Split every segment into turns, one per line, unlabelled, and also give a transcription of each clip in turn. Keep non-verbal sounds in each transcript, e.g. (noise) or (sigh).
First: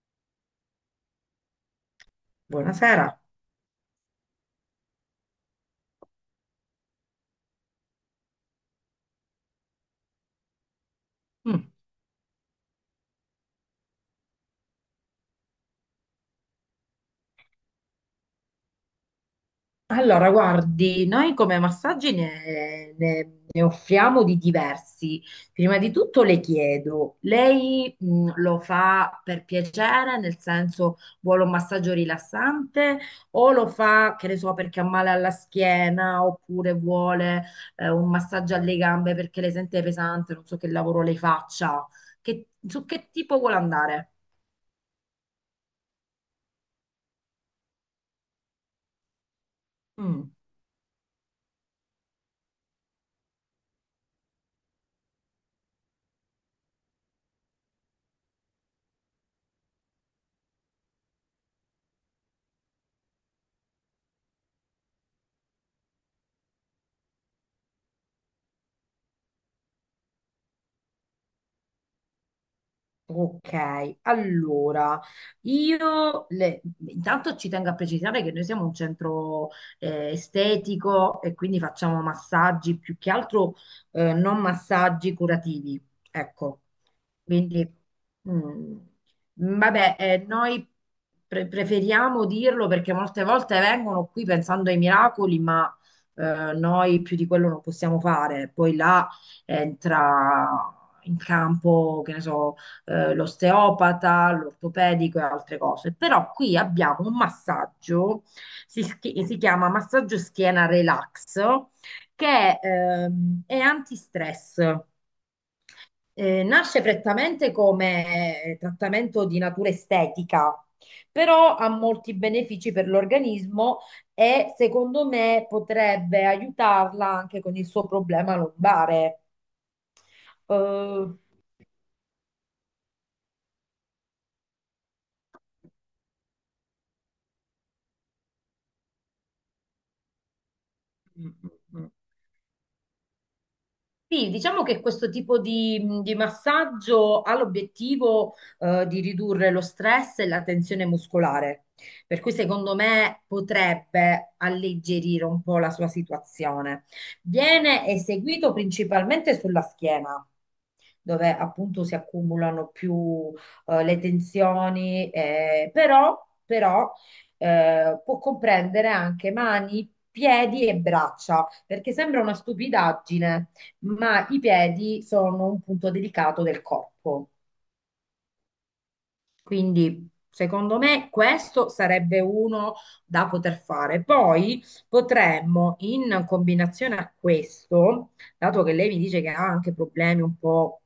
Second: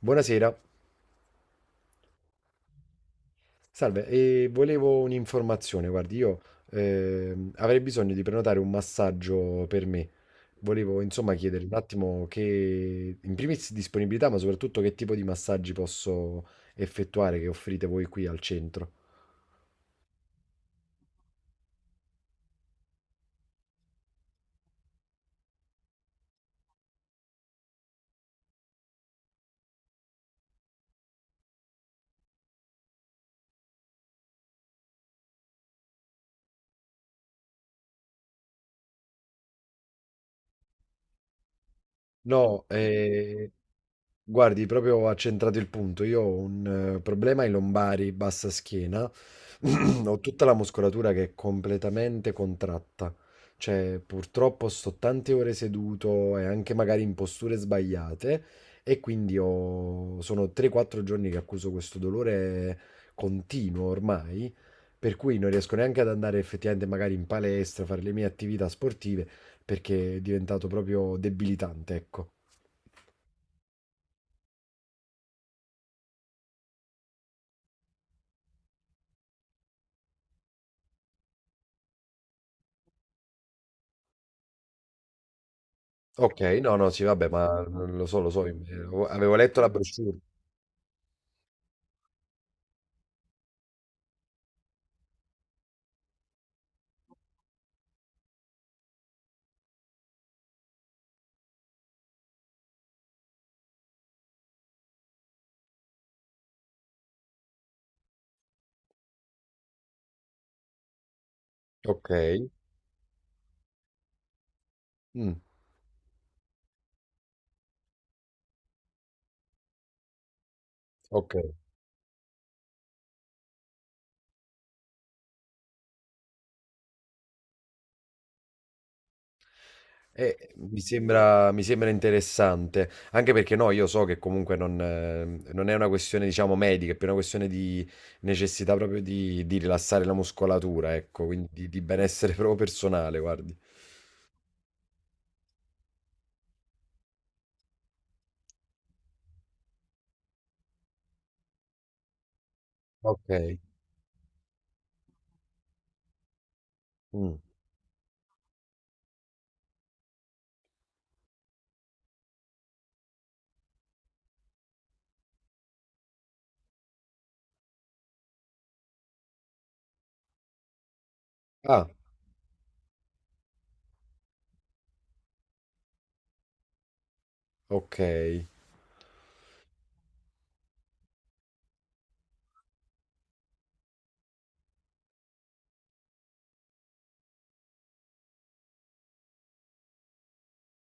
Buonasera,
Buonasera.
salve, e volevo un'informazione. Guardi, io avrei bisogno di prenotare un massaggio per me. Volevo insomma chiedere
Mm.
un attimo che, in primis, disponibilità, ma soprattutto che tipo di massaggi posso effettuare, che offrite voi qui al centro.
Allora, guardi, noi come massaggi ne offriamo di diversi. Prima di tutto le chiedo, lei lo fa per piacere, nel senso vuole un massaggio rilassante o lo fa, che ne so, perché ha male alla schiena oppure vuole un massaggio alle gambe perché le sente pesante, non so che lavoro le faccia.
No,
Su che tipo
eh,
vuole andare?
guardi, proprio ha centrato il punto. Io ho un problema ai lombari, bassa schiena. (clears throat) Ho
Mm.
tutta la muscolatura che è completamente contratta. Cioè, purtroppo sto tante ore seduto e anche magari in posture sbagliate. E quindi sono 3-4 giorni che accuso questo dolore continuo ormai. Per cui non riesco neanche ad andare effettivamente magari in palestra, fare le mie attività sportive, perché è diventato proprio debilitante, ecco.
Ok, allora io le- intanto ci tengo a precisare che noi siamo un centro estetico e quindi facciamo massaggi più che altro non massaggi curativi,
Ok,
ecco.
no, no, sì, vabbè,
Quindi,
ma lo so,
mm,
avevo letto la
vabbè,
brochure.
noi preferiamo dirlo perché molte volte vengono qui pensando ai miracoli, ma noi più di quello non possiamo fare. Poi là entra in campo, che ne so, l'osteopata, l'ortopedico e altre cose. Però qui abbiamo un massaggio, si chiama massaggio schiena relax,
Ok.
che è antistress.
Mm.
Nasce prettamente come trattamento di natura estetica,
Ok.
però ha molti benefici per l'organismo e secondo me potrebbe aiutarla anche con il suo problema lombare. Eh,
Mi sembra interessante, anche perché no, io so che comunque non è una questione, diciamo, medica, è più una questione di necessità proprio di rilassare la muscolatura, ecco, quindi di benessere (laughs) proprio personale, guardi.
Sì, diciamo che questo tipo di massaggio ha l'obiettivo di ridurre lo stress e la tensione muscolare, per cui secondo me
Ok.
potrebbe alleggerire un po' la sua situazione.
Mm.
Viene eseguito principalmente sulla schiena, dove appunto si accumulano più le tensioni, però, può comprendere anche mani, piedi e braccia
Ah,
perché sembra una stupidaggine, ma i piedi sono un punto delicato del corpo.
ok.
Quindi, secondo me, questo sarebbe uno da poter fare. Poi potremmo, in combinazione a questo, dato che lei mi dice che ha anche problemi un po'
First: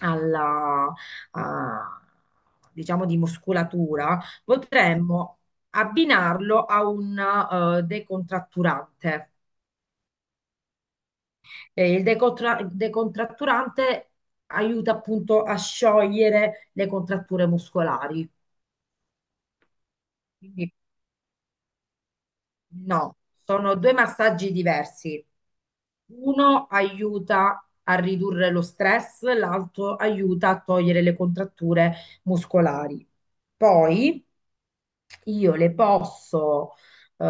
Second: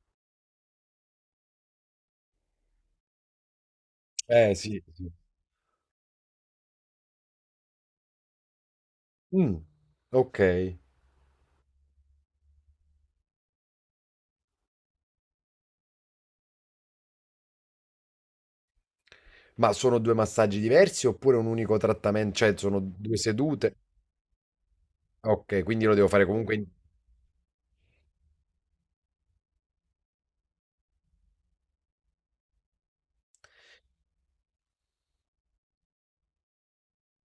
alla, a- diciamo, di muscolatura,
Sì, sì.
potremmo abbinarlo a un decontratturante.
Mm, ok.
Il decontratturante aiuta appunto a sciogliere le contratture muscolari.
Ma sono due massaggi
Quindi
diversi oppure un unico trattamento? Cioè, sono due
no,
sedute?
sono due massaggi diversi.
Ok, quindi lo devo fare comunque.
Uno aiuta a ridurre lo stress, l'altro aiuta a togliere le contratture muscolari. Poi io le posso eh,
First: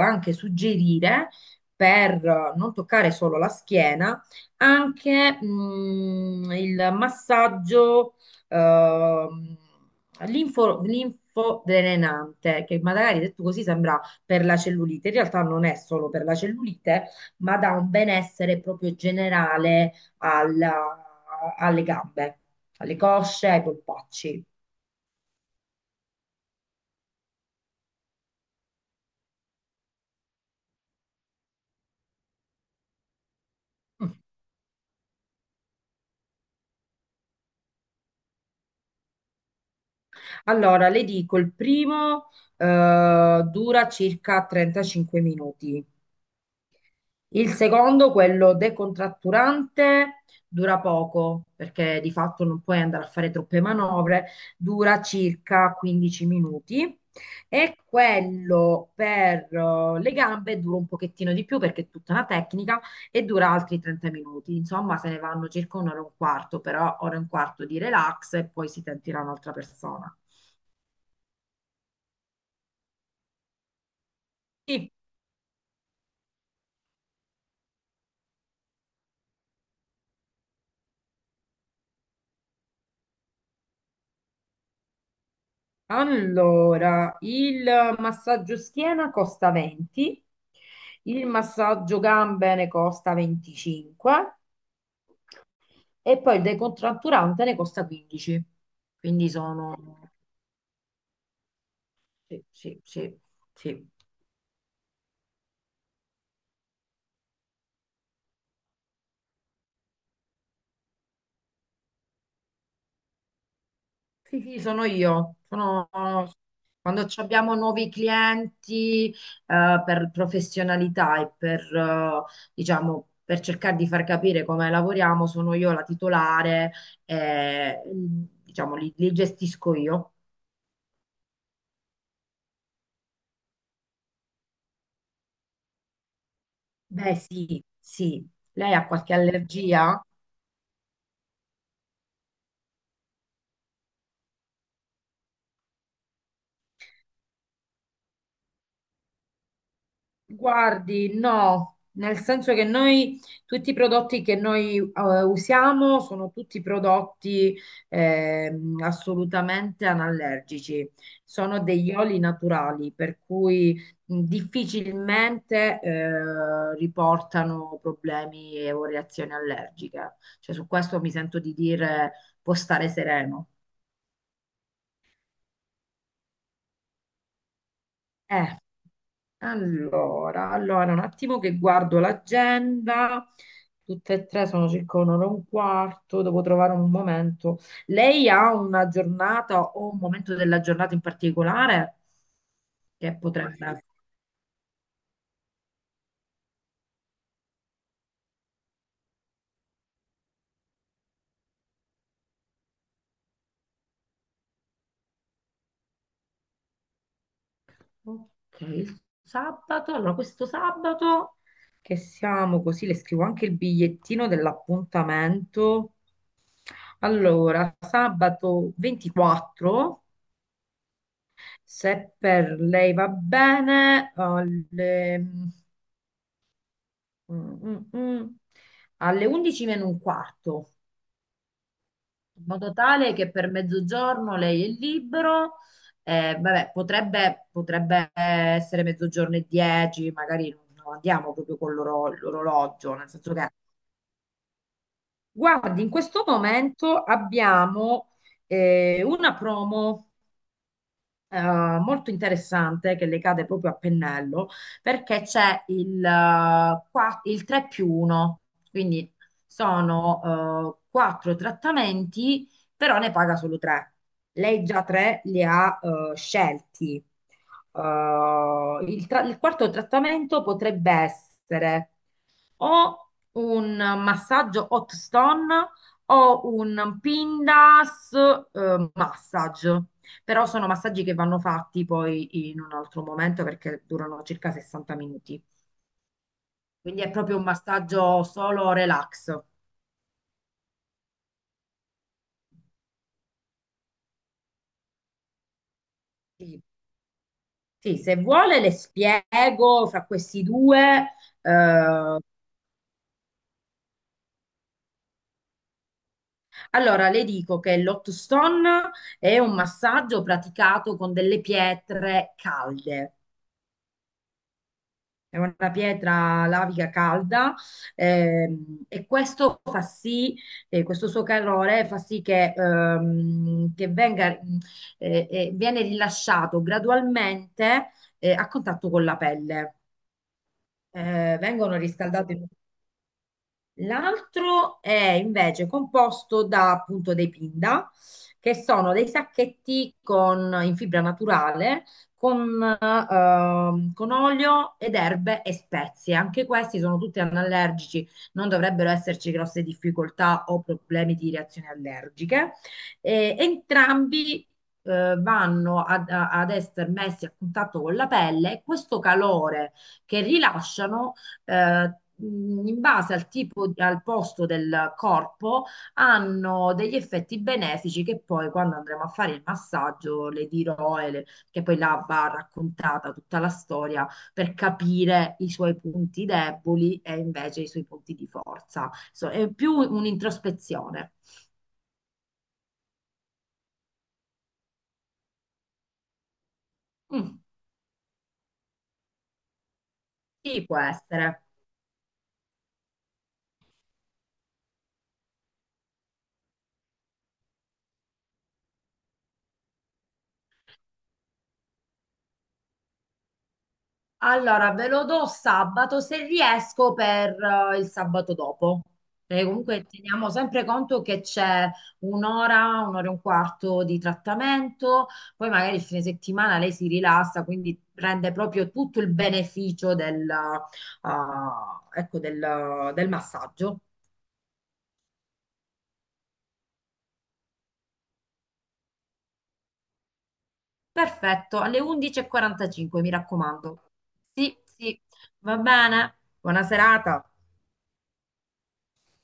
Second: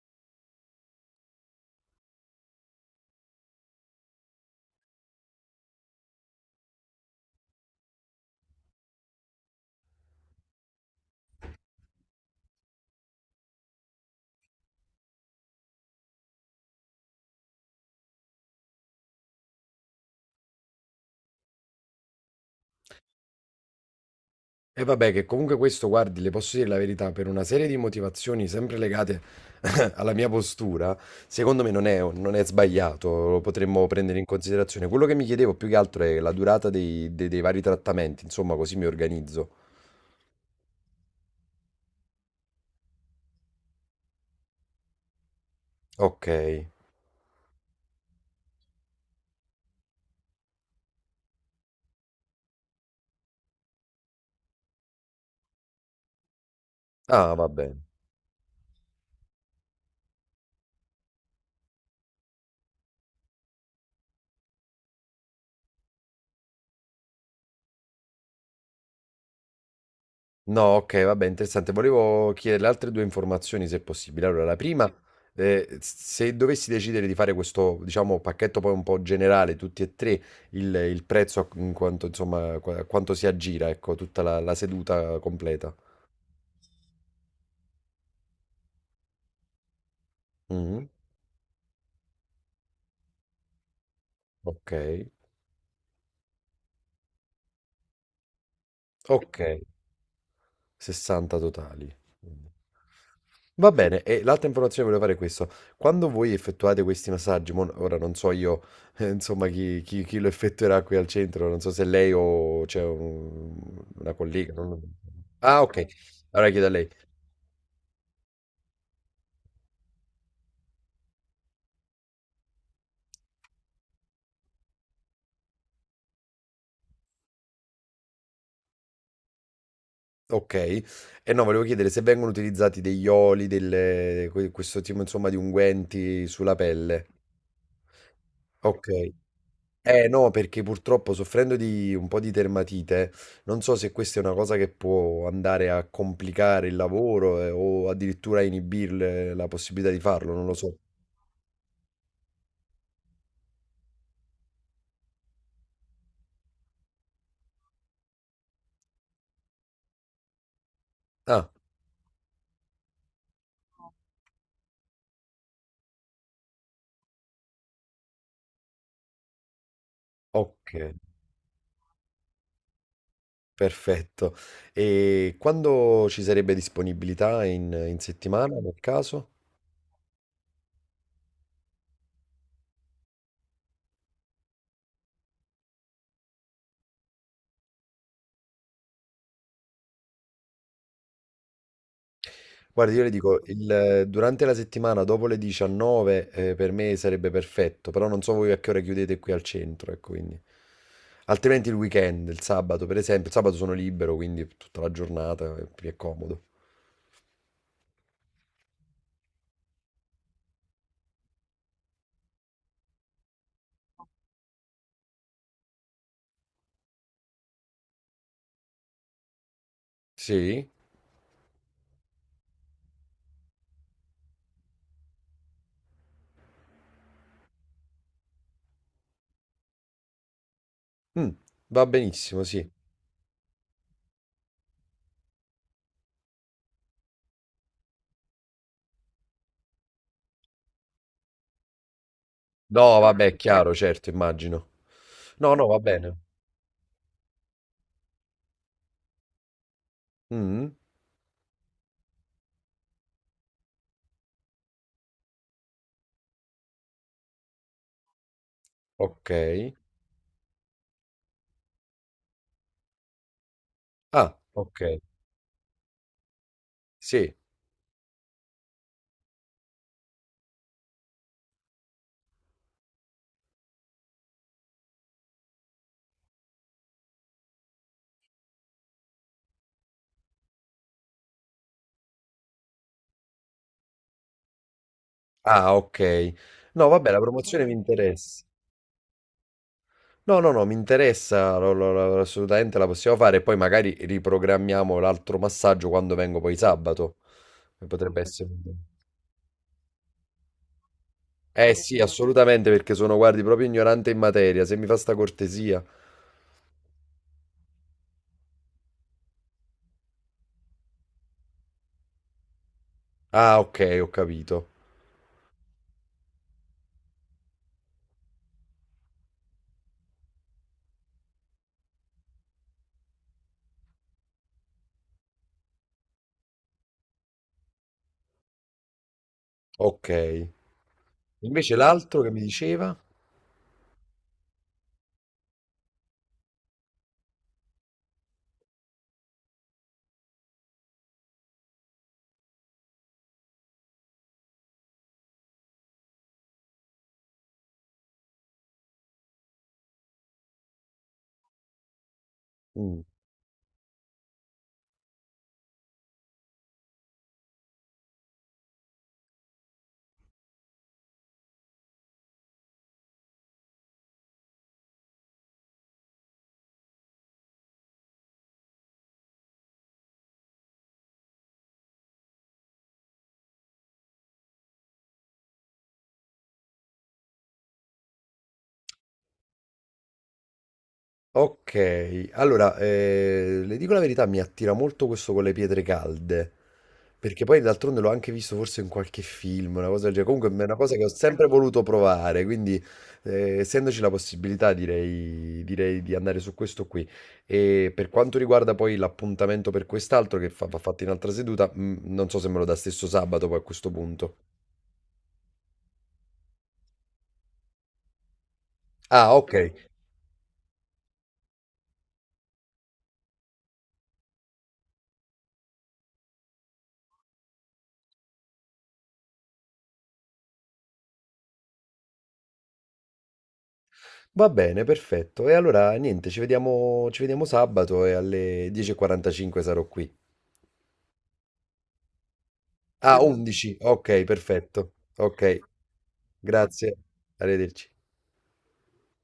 anche suggerire per non toccare solo la schiena, anche il massaggio ehm, linfodrenante, che magari detto così sembra per la cellulite. In realtà non è solo per la cellulite, ma dà un benessere proprio generale alla- alle gambe, alle cosce, ai polpacci.
E vabbè, che comunque questo, guardi, le posso dire la verità, per una serie di motivazioni sempre legate (laughs) alla mia postura, secondo me non è, non è sbagliato, lo potremmo prendere in considerazione. Quello che mi chiedevo più che altro è la durata dei, dei vari trattamenti, insomma, così mi organizzo.
Allora, le dico, il primo dura circa 35 minuti.
Ok.
Il secondo, quello decontratturante, dura poco, perché di fatto non puoi andare a fare troppe manovre, dura circa 15 minuti.
Ah, vabbè.
E quello per le gambe dura un pochettino di più perché è tutta una tecnica e dura altri 30 minuti. Insomma, se ne vanno circa un'ora e un quarto, però ora e un quarto di relax e poi si sentirà un'altra persona.
No, ok, vabbè, interessante. Volevo chiederle altre due informazioni, se possibile. Allora, la
Sì.
prima, se dovessi decidere di fare questo, diciamo, pacchetto poi un po' generale, tutti e tre, il prezzo in quanto, insomma, a quanto si aggira, ecco, tutta la seduta completa.
Allora, il massaggio schiena costa 20,
Mhm.
il massaggio gambe ne costa 25
Ok,
e poi il decontratturante ne costa 15. Quindi
ok.
sono.
60 totali,
Sì,
quindi.
sì, sì,
Va
sì.
bene, e l'altra informazione che volevo fare è questo. Quando voi effettuate questi massaggi, ora non so io, (laughs) insomma, chi lo effettuerà qui al centro. Non so se lei o c'è una
Sì,
collega.
sì, sono io.
Ah, ok, allora chiedo a lei.
Quando ci abbiamo nuovi clienti, per professionalità e per, diciamo, per cercare di far capire come lavoriamo, sono io la titolare e, diciamo, li gestisco io.
Ok, e no, volevo chiedere se vengono utilizzati degli oli, questo tipo, insomma, di unguenti sulla pelle.
Beh, sì, sì. Lei ha
Ok.
qualche allergia?
Eh no, perché purtroppo, soffrendo di un po' di dermatite, non so se questa è una cosa che può andare a complicare il lavoro o addirittura a inibirle la possibilità di farlo, non lo so.
Guardi, no, nel senso che noi tutti i prodotti che noi usiamo sono tutti prodotti assolutamente anallergici,
Ah,
sono degli oli naturali, per cui difficilmente riportano problemi o reazioni allergiche. Cioè, su
ok,
questo mi sento di dire può stare sereno.
perfetto. E quando ci sarebbe disponibilità in settimana,
Eh.
nel caso?
Allora, un attimo che guardo l'agenda. Tutte e tre sono circa un'ora e un quarto, devo trovare un momento. Lei ha una giornata o un momento della giornata in particolare
Guarda, io le
che
dico,
potrebbe.
durante la settimana dopo le 19 per me sarebbe perfetto, però non so voi a che ora chiudete qui al centro, ecco, quindi. Altrimenti il weekend, il sabato per esempio, il sabato sono libero, quindi tutta la giornata mi è più comodo.
Ok, il sabato. Allora, questo sabato che siamo così, le scrivo anche il bigliettino dell'appuntamento. Allora, sabato 24.
Sì?
Se per lei va bene, alle, mm, mm, mm, alle 11 meno un quarto,
Mm, va benissimo,
in
sì.
modo tale che per mezzogiorno lei è libero. Vabbè, potrebbe essere mezzogiorno e 10, magari non andiamo proprio con l'orologio,
No,
nel
vabbè,
senso
è
che,
chiaro, certo, immagino. No, no, va
guardi, in
bene.
questo momento abbiamo una promo,
Mm,
molto interessante che le cade proprio a pennello perché c'è il 3 più 1, quindi
ok.
sono quattro trattamenti, però ne paga solo tre.
Ah,
Lei
ok.
già tre li ha scelti.
Sì.
Il quarto trattamento potrebbe essere o un massaggio hot stone o un Pindas massage. Però sono massaggi che vanno fatti poi in un altro momento perché durano circa 60 minuti.
Ah, ok. No,
Quindi
vabbè,
è
la
proprio un
promozione mi
massaggio
interessa.
solo relax.
No, no, no, mi interessa, assolutamente la possiamo fare e poi magari riprogrammiamo l'altro massaggio quando vengo poi
Sì,
sabato. Che
sì, se
potrebbe essere
vuole le
un'idea.
spiego fra questi due.
Eh sì,
eh,
assolutamente, perché sono, guardi, proprio ignorante in materia, se mi fa sta cortesia.
allora, le dico che l'hot stone è un massaggio praticato con delle pietre calde.
Ah, ok, ho capito.
È una pietra lavica calda ehm, e questo fa sì, questo suo calore fa sì che, viene rilasciato gradualmente a contatto con la pelle.
Ok. Invece
Vengono
l'altro che mi
riscaldate.
diceva?
L'altro è invece composto da appunto dei pinda, che sono dei sacchetti in fibra naturale con olio ed erbe e spezie. Anche questi sono tutti anallergici, non dovrebbero esserci grosse difficoltà o problemi di reazioni allergiche.
Mm.
E entrambi vanno ad essere messi a contatto con la pelle e questo calore che rilasciano eh, in base al tipo, al posto del corpo, hanno degli effetti benefici che poi quando andremo a fare il massaggio le dirò, e che poi là va raccontata tutta la storia per capire i suoi punti deboli e invece i suoi punti di forza. È più un'introspezione.
Ok, allora, le dico la verità, mi attira molto questo con le pietre calde,
Mm,
perché poi d'altronde l'ho anche visto forse in qualche film, una cosa del genere, comunque è
sì,
una
può
cosa che ho
essere.
sempre voluto provare, quindi essendoci la possibilità direi, direi di andare su questo qui. E per quanto riguarda poi l'appuntamento per quest'altro che va fatto in altra seduta, non so se me lo dà stesso sabato poi, a questo punto.
Allora, ve lo do sabato se riesco per il sabato dopo.
Ah,
Perché
ok.
comunque teniamo sempre conto che c'è un'ora, un'ora e un quarto di trattamento, poi magari il fine settimana lei si rilassa, quindi prende proprio tutto il beneficio ecco, del massaggio.
Va bene, perfetto. E allora niente, ci vediamo sabato e alle 10:45 sarò qui.
Perfetto, alle 11:45, mi
Ah, esatto. 11.
raccomando.
Ok,
Sì,
perfetto.
sì,
Ok,
va bene. Buona
grazie.
serata.
Arrivederci.